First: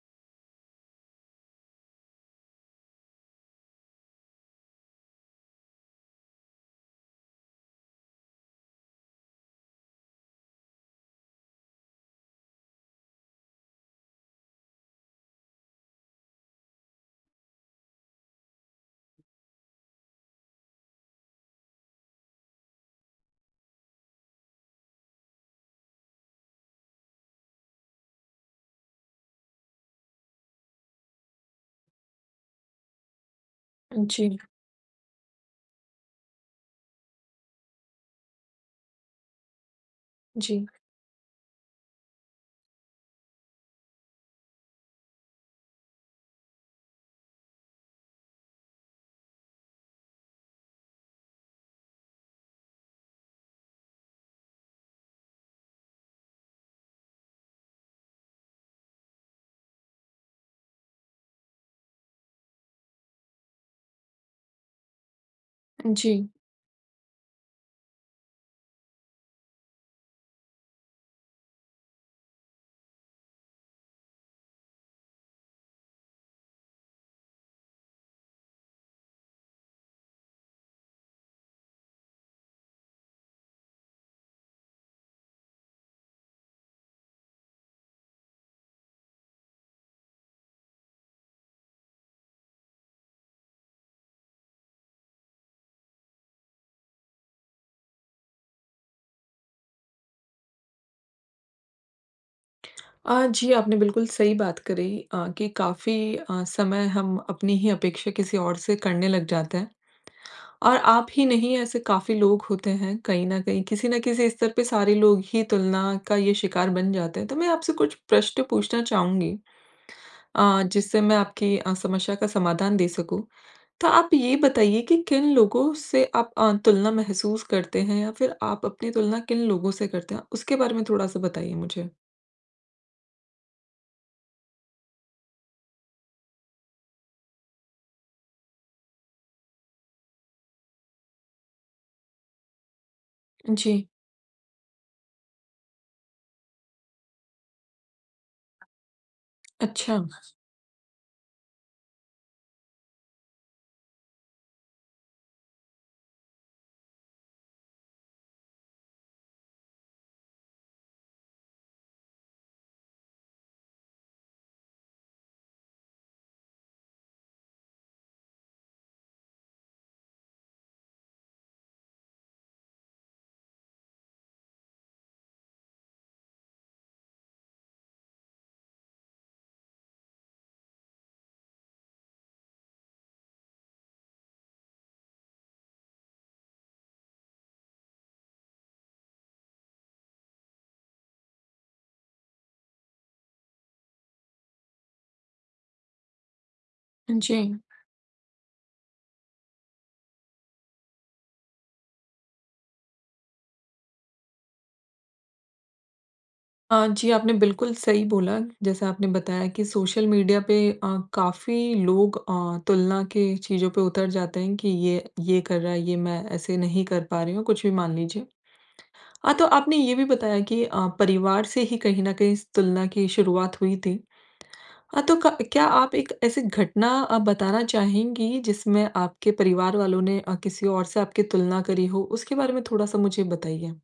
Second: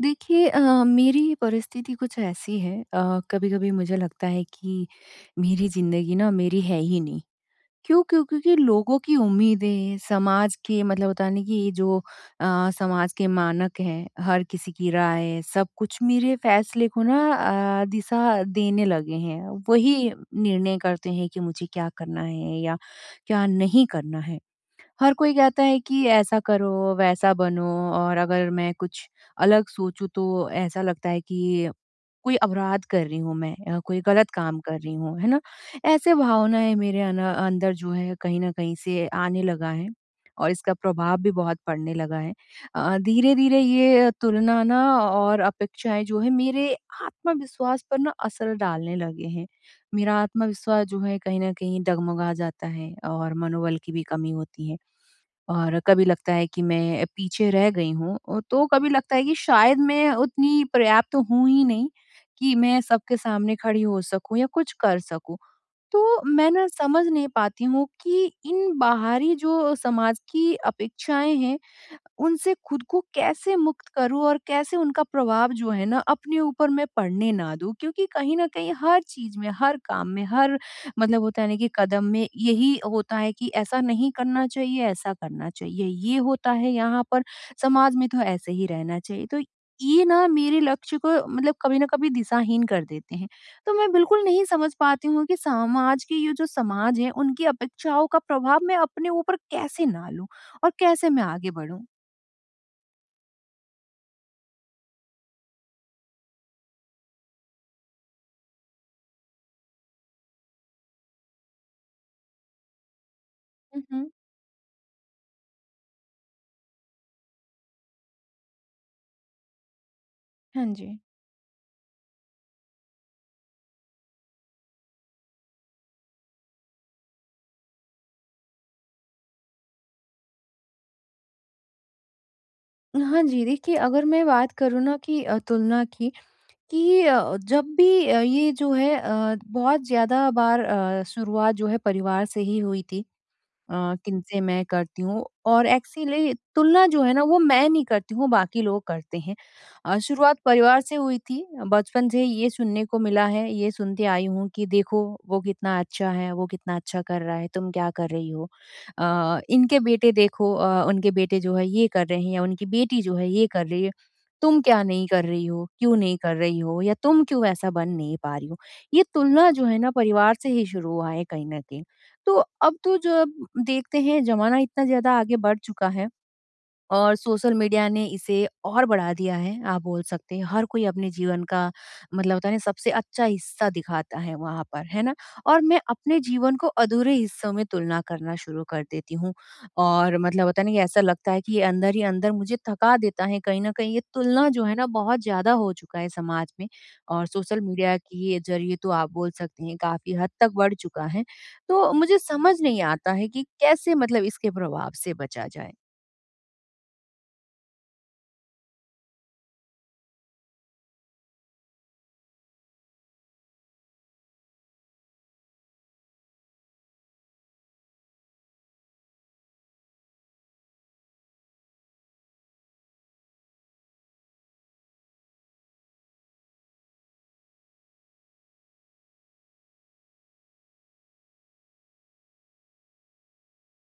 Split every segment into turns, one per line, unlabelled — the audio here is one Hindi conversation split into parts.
देखिए अ, मेरी परिस्थिति कुछ ऐसी है अ, कभी-कभी मुझे लगता है कि मेरी ज़िन्दगी ना मेरी है ही नहीं। क्यों क्यों, क्योंकि लोगों की उम्मीदें समाज के मतलब होता है ना, कि जो अ, समाज के मानक हैं हर किसी की राय सब कुछ मेरे फैसले को ना अ, दिशा देने लगे हैं। वही निर्णय करते हैं कि मुझे क्या करना है या क्या नहीं करना है। हर कोई कहता है कि ऐसा करो, वैसा बनो और अगर मैं कुछ अलग सोचूँ तो ऐसा लगता है कि कोई अपराध कर रही हूँ मैं अ, कोई
उ,
ग़लत
जी।
काम कर रही हूँ, है ना। ऐसे भावनाएँ मेरे अं अंदर जो है कहीं न कहीं से आने लगा है। और
जी।
इसका प्रभाव भी बहुत पड़ने लगा है। अ, धीरे-धीरे ये तुलना ना और अपेक्षाएँ जो है मेरे आत्मविश्वास पर ना असर डालने लगे हैं। मेरा आत्मविश्वास जो है कहीं न कहीं डगमगा जाता है और मनोबल की भी कमी होती है और कभी लगता है कि मैं पीछे रह गई हूँ अ, तो कभी लगता है कि शायद मैं उतनी पर्याप्त हूँ ही नहीं कि मैं सबके सामने खड़ी हो सकूँ या कुछ कर सकूँ।
अ,
तो
जी।
मैं ना समझ नहीं पाती हूँ कि इन बाहरी जो समाज की अपेक्षाएँ हैं उनसे खुद को कैसे मुक्त करूँ और कैसे उनका प्रभाव जो है ना अपने ऊपर मैं पढ़ने ना दूँ? क्योंकि कहीं न कहीं हर चीज़ में, हर काम में, हर मतलब होता है ना कि कदम में यही होता है कि ऐसा नहीं करना चाहिए, ऐसा करना चाहिए। ये होता है यहाँ पर समाज में तो ऐसे ही रहना चाहिए। तो ये ना मेरे लक्ष्य को मतलब कभी न कभी दिशाहीन कर देते हैं। तो मैं बिल्कुल नहीं समझ पाती हूँ कि सामाज के ये जो समाज है उनकी अपेक्षाओं का प्रभाव मैं अपने ऊपर कैसे ना लूँ और कैसे मैं आगे बढ़ूँ?
अ, जी आपने बिल्कुल सही बात करी अ, कि काफ़ी अ, समय हम अपनी ही अपेक्षा किसी और से करने लग जाते हैं। और आप ही नहीं ऐसे काफ़ी लोग होते हैं कहीं न कहीं
हुँ,
किसी न
हुँ।
किसी स्तर पे सारे लोग ही तुलना का ये शिकार बन जाते हैं। तो मैं आपसे कुछ प्रश्न पूछना चाहूँगी अ,
हाँ जी।
जिससे मैं आपकी अ, समस्या का समाधान दे सकूँ। तो आप ये बताइए कि, किन लोगों से आप अ, तुलना महसूस करते हैं या फिर आप अपनी तुलना किन लोगों से करते हैं उसके बारे में थोड़ा-सा बताइए मुझे?
हाँ जी, देखिए अगर मैं बात करूँ ना कि अ, तुलना की कि अ, जब भी अ, ये जो है अ, बहुत ज़्यादा बार अ, शुरुआत जो है परिवार से ही हुई थी।
जी।
अ, किन से मैं करती हूँ और एक्चुअली तुलना जो है ना वो मैं नहीं करती हूँ बाकी लोग करते हैं अ,
अच्छा।
शुरुआत परिवार से हुई थी। बचपन से ये सुनने को मिला है ये सुनती आई हूँ कि देखो वो कितना अच्छा है वो कितना अच्छा कर रहा है तुम क्या कर रही हो? अ, इनके बेटे देखो अ, उनके बेटे जो है ये कर रहे हैं या उनकी बेटी जो है ये कर रही है। तुम क्या नहीं कर रही हो क्यों नहीं कर रही हो या तुम क्यों ऐसा बन नहीं पा रही हो ये तुलना जो है ना परिवार से ही शुरू हुआ है कहीं न कहीं। तो अब तो जब देखते हैं ज़माना इतना ज़्यादा आगे बढ़ चुका है और सोशल मीडिया ने इसे और बढ़ा दिया है आप बोल सकते हर कोई अपने जीवन का मतलब होता है ना, सबसे अच्छा हिस्सा दिखाता है वहाँ पर, है ना? और मैं अपने जीवन को अधूरे हिस्सों में तुलना करना शुरू कर देती हूँ और मतलब होता है ना ऐसा लगता है कि ये अंदर ही अंदर मुझे थका देता है कहीं न कहीं ये तुलना जो है ना बहुत ज़्यादा हो चुका है समाज में और
जी।
सोशल मीडिया के ज़रिए तो आप बोल सकते हैं काफ़ी हद तक बढ़ चुका है तो मुझे समझ नहीं आता है कि कैसे मतलब इसके प्रभाव से बचा जाए?
अ, जी। आपने बिल्कुल सही बोला। जैसा आपने बताया कि सोशल मीडिया पे अ, काफ़ी लोग अ, तुलना के चीज़ों पे उतर जाते हैं। कि ये ये कर रहा है। ये मैं ऐसे नहीं कर पा रही हूँ। कुछ भी मान लीजिए। हाँ तो आपने ये भी बताया कि अ, परिवार से ही कहीं न कहीं इस तुलना की शुरुआत हुई थी। हाँ, तो क क्या आप एक ऐसी घटना अ, बताना चाहेंगी, जिसमें आपके परिवार वालों ने अ, किसी और से आपकी तुलना करी हो? उसके बारे में थोड़ा-सा मुझे बताइए?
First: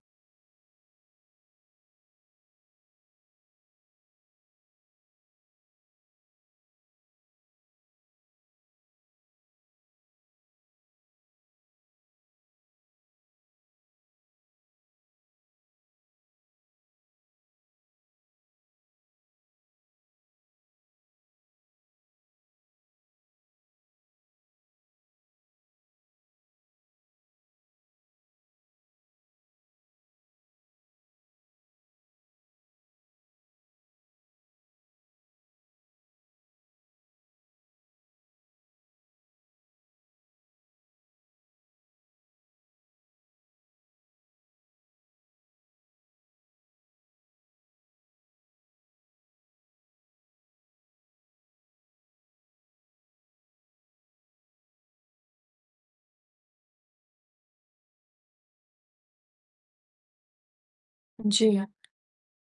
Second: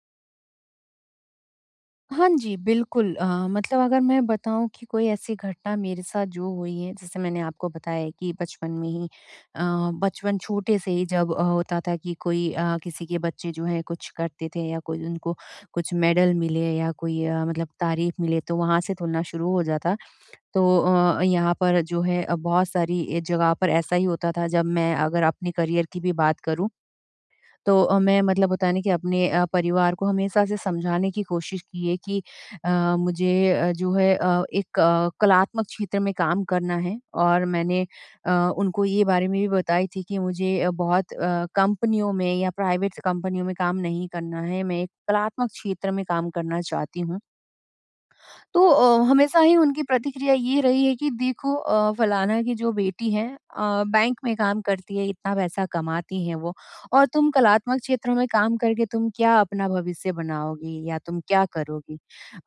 हाँ जी, बिल्कुल। अ, मतलब अगर मैं बताऊँ कि कोई ऐसी घटना मेरे साथ जो हुई हैं। जैसे मैंने आपको बताया है कि बचपन में ही अ, बचपन छोटे से ही जब अ, होता था कि कोई अ, किसी के बच्चे जो हैं कुछ करते थे या कोई उनको कुछ मेडल मिले या कोई अ, मतलब तारीफ़ मिले तो वहाँ से तुलना शुरू हो जाता। तो अ, यहाँ पर जो है अ, बहुत सारी ए जगह पर ऐसा ही होता था। जब मैं अगर अपने करियर की भी बात करूँ। तो अ, मैं मतलब होता है ना कि अपने अ, परिवार को हमेशा से समझाने की कोशिश की है कि अ, मुझे जो है अ, एक अ, कलात्मक क्षेत्र में काम करना है। और मैंने अ, उनको ये बारे में भी बताई थी कि मुझे बहुत अ, कंपनियों में या प्राइवेट्स कंपनियों में काम नहीं करना है। मैं एक कलात्मक क्षेत्र में काम करना चाहती हूँ। तो अ, हमेशा ही उनकी प्रतिक्रिया ये रही है कि देखो अ, फलाना की जो बेटी है, अ, बैंक में काम करती है, इतना पैसा कमाती है वो। और तुम कलात्मक क्षेत्रों में काम करके तुम क्या अपना भविष्य बनाओगी? या तुम क्या
जी हाँ।
करोगी?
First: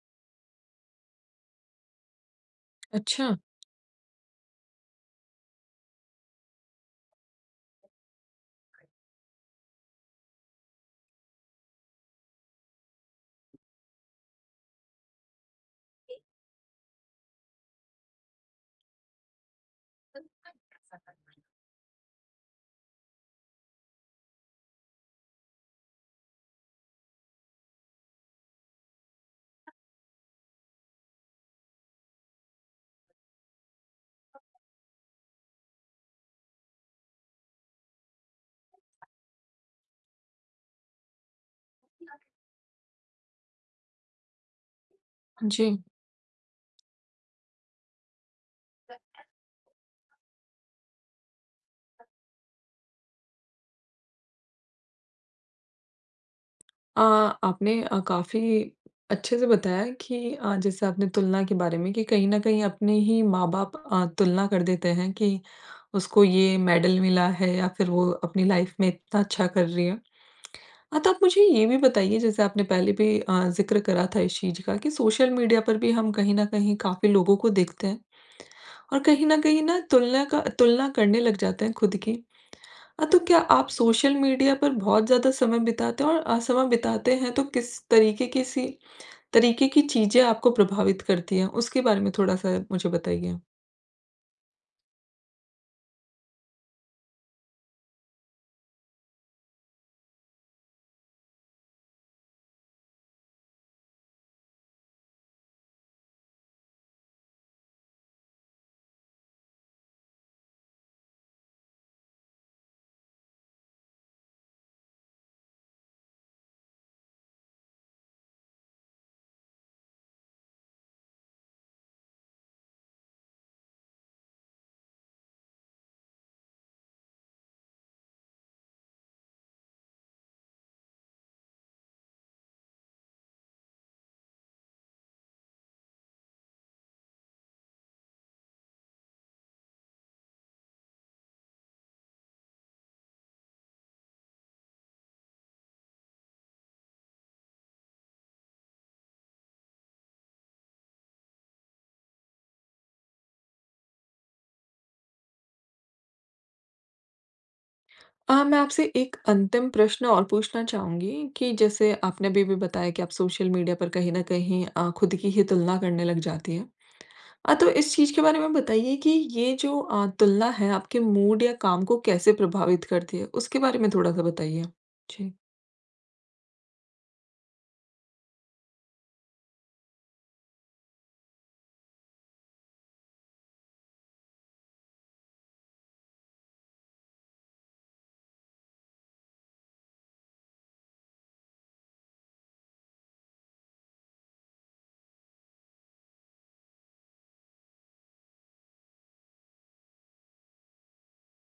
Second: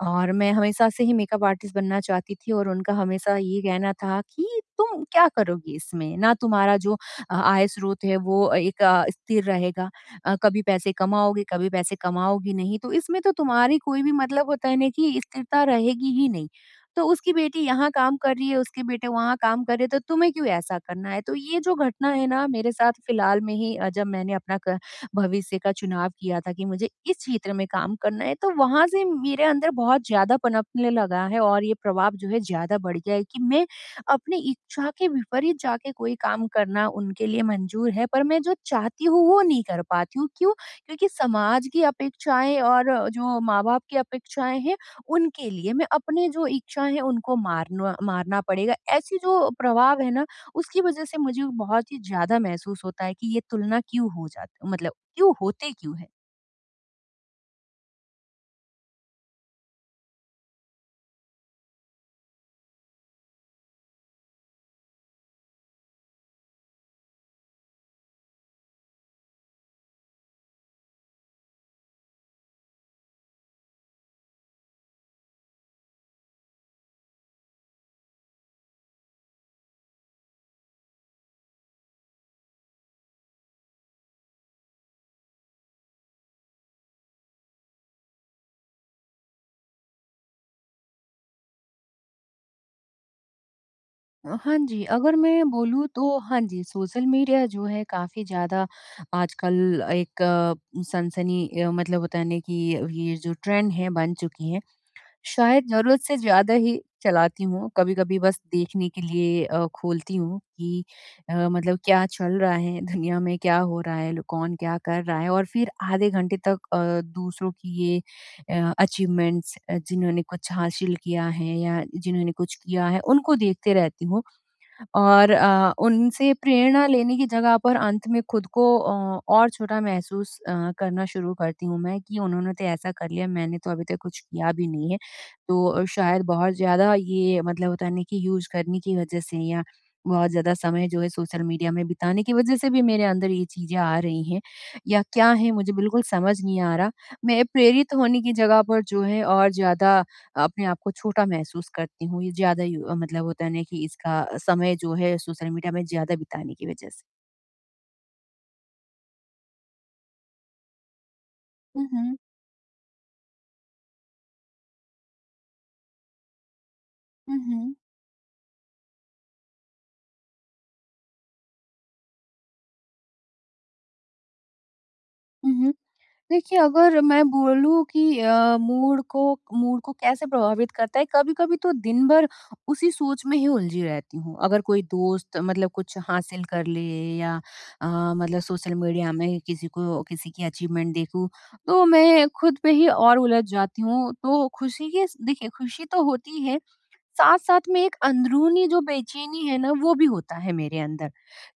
और मैं हमेशा से ही मेकअप आर्टिस्ट बनना चाहती थी। और उनका हमेशा
अच्छा।
ये कहना था कि तुम क्या करोगी इसमें? ना तुम्हारा जो अ, आय स्रोत है वो एक अ, स्थिर रहेगा। अ, कभी पैसे कमाओगे, कभी पैसे कमाओगे नहीं। तो इसमें तो तुम्हारी कोई भी मतलब होता है ना कि स्थिरता रहेगी
इ
ही नहीं। तो उसकी बेटी यहाँ काम कर रही है, उसके बेटे वहाँ काम कर रहे हैं तो तुम्हें क्यों ऐसा करना है? तो
[unintelligible]
ये जो घटना है ना, मेरे साथ फिलहाल में ही अ, जब मैंने अपना क भविष्य का चुनाव किया था कि मुझे इस क्षेत्र में काम करना है, तो वहाँ से मेरे अंदर बहुत ज़्यादा पनपने लगा है और ये प्रभाव जो है ज़्यादा बढ़ गया है। कि मैं अपनी इच्छा के विपरीत जाके कोई काम करना उनके लिए मंज़ूर है। पर मैं जो चाहती हूँ वो नहीं कर पाती हूँ। क्यूँ? क्योंकि समाज की
[unintelligible]
अपेक्षाएँ और जो माँ-बाप की अपेक्षाएँ हैं उनके लिए
जी।
मैं अपने जो इच्छाएँ हैं उनको मारनो मारना पड़ेगा। ऐसी
[unintelligible]
जो प्रभाव है ना उसकी वज़ह से मुझे बहुत ही ज़्यादा महसूस होता है कि ये तुलना क्यों हो जात मतलब क्यों होते क्यों है?
अ, आपने अ, काफ़ी अच्छे से बताया कि अ, जैसे आपने तुलना के बारे में कि कहीं न कहीं अपने ही माँ बाप अ, तुलना कर देते हैं कि उसको ये मेडल मिला है या फिर वो अपनी लाइफ़ में इतना अच्छा कर रही है। हाँ, तो आप मुझे ये भी बताइए जैसे आपने पहले भी अ, ज़िक्र करा था इस चीज़ का कि सोशल मीडिया पर भी हम कहीं न कहीं काफ़ी लोगों को देखते हैं और कहीं न कहीं ना तुलना का तुलना करने लग जाते हैं खुद की। हाँ, तो क्या आप सोशल मीडिया पर बहुत ज़्यादा समय बिताते हैं और अ, समय बिताते हैं तो किस तरीके की सी तरीके की चीज़े आपको प्रभावित करती है, उसके बारे में थोड़ा-सा मुझे बताइए?
अ, हाँ जी, अगर मैं बोलूँ तो हाँ जी, सोशल मीडिया जो है काफ़ी ज़्यादा आजकल एक सनसनी अ, मतलब बताने की ये जो ट्रेंड है बन चुकी है। शायद ज़रूरत से ज़्यादा ही चलाती हूँ, कभी-कभी बस देखने के लिए अ, खोलती हूँ कि अ, मतलब क्या चल रहा है दुनिया में क्या हो रहा है? लो कौन क्या कर रहा है? और फिर आधे घंटे तक अ, दूसरों की ये अचीवमेंट्स जिन्होंने कुछ हासिल किया है या जिन्होंने कुछ किया है, उनको देखते रहती हूँ और अ, उनसे प्रेरणा लेने की जगह पर अंत में खुद को ओ और छोटा महसूस अ, करना शुरू करती हूँ मैं कि उन्होंने तो ऐसा कर लिया, मैंने तो अभी तक कुछ किया भी नहीं है। तो शायद बहुत ज़्यादा ये मतलब होता नहीं कि यूज़ करने की वज़ह से या बहुत ज़्यादा समय जो है सोशल मीडिया में बिताने की वज़ह से भी मेरे अंदर ये चीज़ें आ रही हैं या क्या है मुझे बिल्कुल समझ नहीं आ रहा। मैं प्रेरित होने की जगह पर जो है और ज़्यादा अपने आप को छोटा महसूस करती हूँ, ये ज़्यादा यू मतलब होता है ना कि इसका समय जो है सोशल मीडिया में ज़्यादा बिताने की वज़ह से।
अ, मैं आपसे एक अंतिम प्रश्न और पूछना चाहूँगी कि
हुँ,
जैसे
हुँ।
आपने अभी-अभी बताया कि आप सोशल मीडिया पर कहीं न कहीं अ, ख़ुद की ही तुलना करने लग जाती हैं।
हुँ,
अ, तो
हुँ।
इस चीज़ के बारे में बताइए कि ये जो अ, तुलना है आपके मूड या काम को कैसे प्रभावित करती है? उसके बारे में थोड़ा-सा बताइए। जी।
हुँ, हुँ। देखिए, अगर मैं बोलूँ कि अ, मूड को मूड को कैसे प्रभावित करता है, कभी-कभी तो दिन भर उसी सोच में ही उलझी रहती हूँ। अगर कोई दोस्त मतलब कुछ हासिल कर ले या अ, मतलब सोशल मीडिया में ही किसी को किसी की अचीवमेंट देखूँ तो मैं ख़ुद पे ही और उलझ जाती हूँ, तो ख़ुशी के इस देखिए ख़ुशी तो होती है। साथ-साथ में एक अंदरूनी जो बेचैनी है ना वो भी होता है मेरे अंदर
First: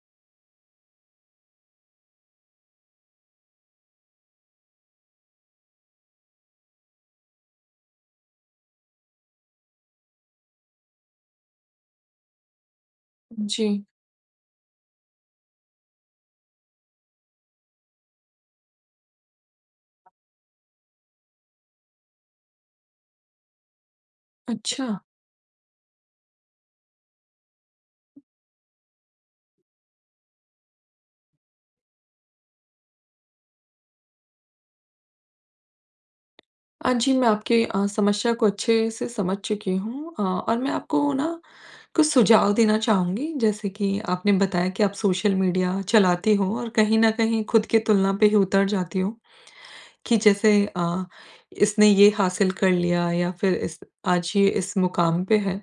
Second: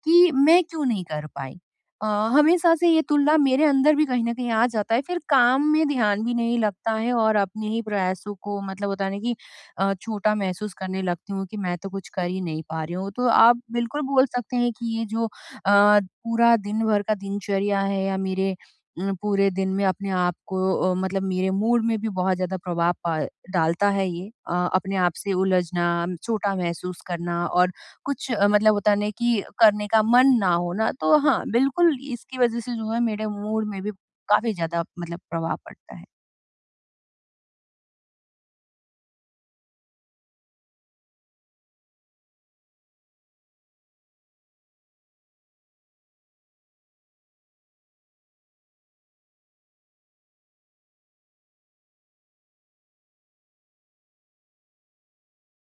कि मैं क्यों नहीं कर पाई? अ, हमेशा से ये तुलना मेरे अंदर भी कहीं न कहीं आ जाता है फिर काम में ध्यान भी नहीं लगता है और अपने ही प्रयासों को मतलब होता नहीं कि अ, छोटा महसूस करने लगती हूँ कि मैं तो कुछ कर ही नहीं पा रही हूँ, तो आप
जी।
बिल्कुल बोल सकते हैं कि ये जो अ, पूरा दिन भर का दिनचर्या है या मेरे अम, पूरे दिन में अपने आप को अ, मतलब मेरे मूड में भी बहुत ज़्यादा प्रभाव प डालता है ये। अ, अपने
अच्छा।
आप से उलझना, छोटा महसूस करना और कुछ मतलब होता है ना कि करने का मन ना होना। तो हाँ, बिल्कुल इसकी वजह से जो है मेरे मूड में भी काफ़ी ज़्यादा मतलब प्रभाव पड़ता है।
अ, जी, मैं आपके अ, समस्या को अच्छे से समझ चुकी हूँ अ, और मैं आपको ना कुछ सुझाव देना चाहूँगी। जैसे कि आपने बताया कि आप सोशल मीडिया चलाती हो और कहीं न कहीं खुद की तुलना पे ही उतर जाती हो कि जैसे अ, इसने ये हासिल कर लिया या फिर इस आज ये इस मुकाम पे है।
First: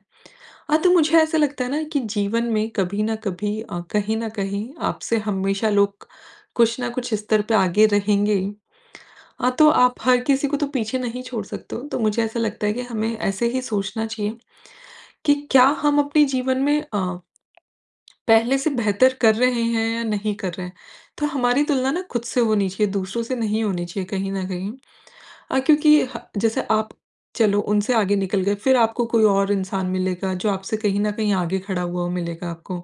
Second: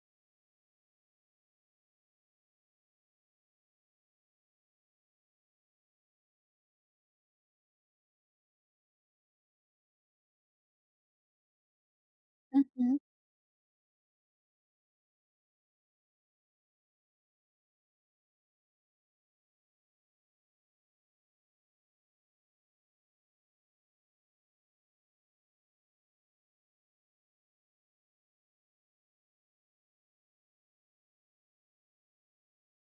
हाँ, तो मुझे ऐसा लगता है ना कि जीवन में कभी न कभी अ, कहीं न कहीं आपसे हमेशा लोग कुछ न कुछ स्तर पर आगे रहेंगे ही। हाँ, तो आप हर किसी को तो पीछे नहीं छोड़ सकते हो। तो मुझे ऐसा
हुँ,
लगता है कि
हुँ।
हमें ऐसे ही सोचना चाहिए कि क्या हम अपने जीवन में अ, पहले से बेहतर कर रहे हैं या नहीं कर रहे हैं? तो हमारी तुलना ना खुद से होनी चाहिए, दूसरों से नहीं होनी चाहिए कहीं न कहीं अ, क्योंकि ह जैसे आप चलो उनसे आगे निकल गए, फिर आपको कोई और इंसान मिलेगा जो आपसे कहीं न कहीं आगे खड़ा हुआ मिलेगा आपको।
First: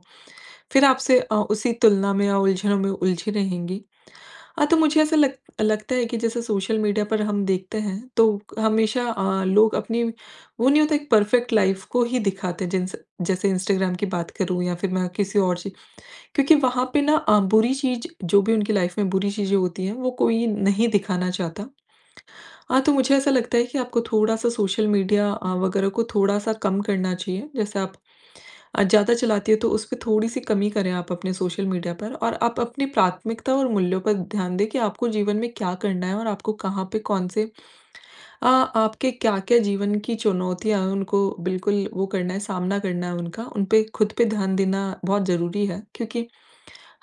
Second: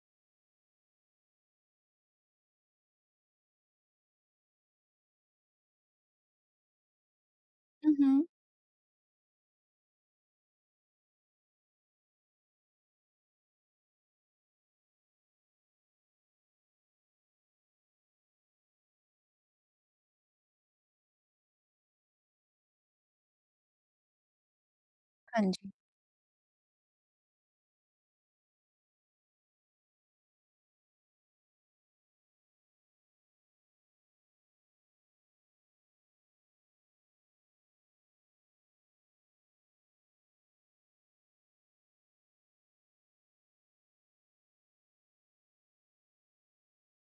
फिर आपसे अ, उसी तुलना में या उलझनो में उलझी रहेंगी, हाँ तो मुझे ऐसा लग लगता है कि जैसे सोशल मीडिया पर हम देखते
हुँ,
हैं
हुँ।
तो हमेशा अ, लोग अपनी वो नहीं होता एक परफ़ेक्ट लाइफ़ को ही दिखाते हैं, जिनसे जैसे इंस्टाग्राम की बात करूँ या फिर मैं किसी और ची क्योंकि वहाँ पे ना अ, बुरी चीज़ जो भी उनकी लाइफ में बुरी चीज़ें होती हैं, वो कोई नहीं दिखाना चाहता। हाँ, तो मुझे ऐसा लगता है कि आपको थोड़ा-सा सोशल मीडिया
हाँ
अ,
जी।
वग़ैरह को थोड़ा-सा कम करना चाहिए, जैसे आप अ, ज़्यादा चलाती है, तो उसपे थोड़ी-सी कमी करें आप अपने सोशल मीडिया पर और आप अपनी प्राथमिकता और मूल्यों पे ध्यान दें कि आपको जीवन में क्या करना है? और आपको कहाँ पे कौन-से अ, आपके क्या-क्या जीवन की चुनौतियाँ हैं? उनको बिल्कुल वो करना है, सामना करना है उनका, उनपे खुद पे ध्यान देना बहुत ज़रूरी है क्योंकि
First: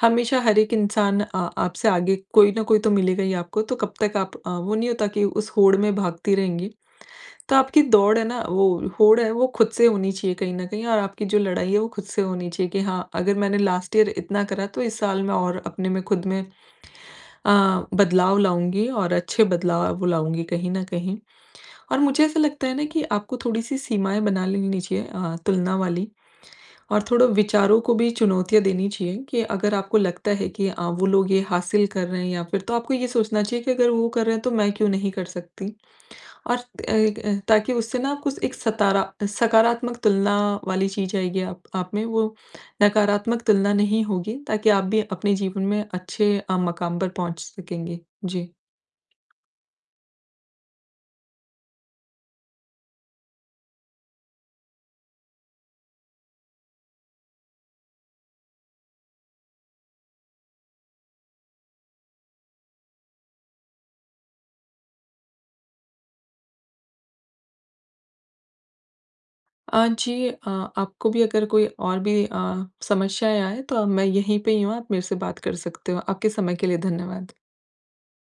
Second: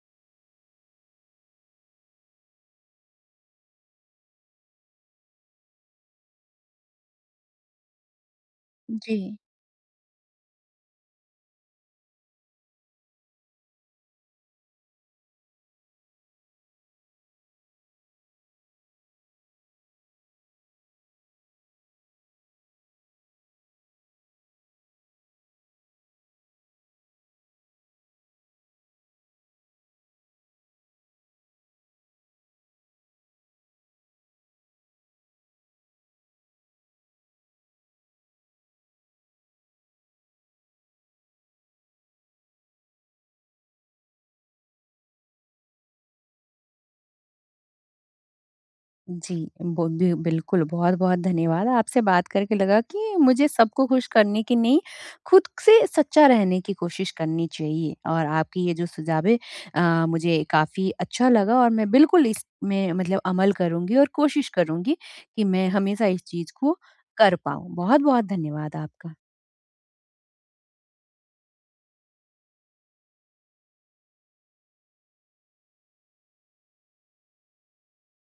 हमेशा हर एक इंसान अ, आप से आगे कोई न कोई तो मिलेगा ही आपको। तो कब तक आप अ, वो नहीं होता कि उस होड़ में भागती रहेंगी? तो आपकी दौड़ है ना वो होड़ है
जी।
वो खुद से होनी चाहिए कहीं न कहीं और आपकी जो लड़ाई है, वो खुद से होनी चाहिए कि हाँ, अगर मैंने लास्ट ईयर इतना करा, तो इस साल में और अपने में खुद में अ, बदलाव लाऊँगी और अच्छे बदलाव वो लाऊँगी। कहीं न कहीं और मुझे ऐसा लगता है ना कि आपको थोड़ी सी सीमाएँ बना लेनी चाहिए अ, तुलना वाली और थोड़ा विचारों को भी चुनौतियाँ देनी चाहिए कि अगर आपको लगता है कि अ, वो लोग ये हासिल कर रहे हैं या फिर तो आपको ये सोचना चाहिए कि अगर वो कर रहे हैं तो मैं क्यों नहीं कर सकती? और एगए ताकि उससे ना कुछ एक सतारा सकारात्मक तुलना वाली चीज़ आएगी आप आप, में वो नकारात्मक तुलना नहीं होगी ताकि आप भी अपने जीवन में अच्छे अ, मकाम पर पहुँच सकेंगे। जी।
जी, बोदय बिल्कुल बहुत-बहुत धन्यवाद, आपसे बात करके लगा कि मुझे सबको ख़ुश करने की नहीं, खुद से सच्चा रहने की कोशिश करनी चाहिए। और आपकी ये जो सुझावे है अ, मुझे काफ़ी अच्छा लगा और मैं बिल्कुल इसमें मतलब अमल करूँगी और कोशिश करूँगी कि मैं हमेशा इस चीज़ को कर पाऊँ। बहुत-बहुत धन्यवाद आपका।
अ, जी। अ, आपको भी अगर कोई और भी अ, समस्याएँ आए तो अब मैं यहीं पे ही हूँ। आप मेरे से बात कर सकते हो। आपके समय के लिए धन्यवाद।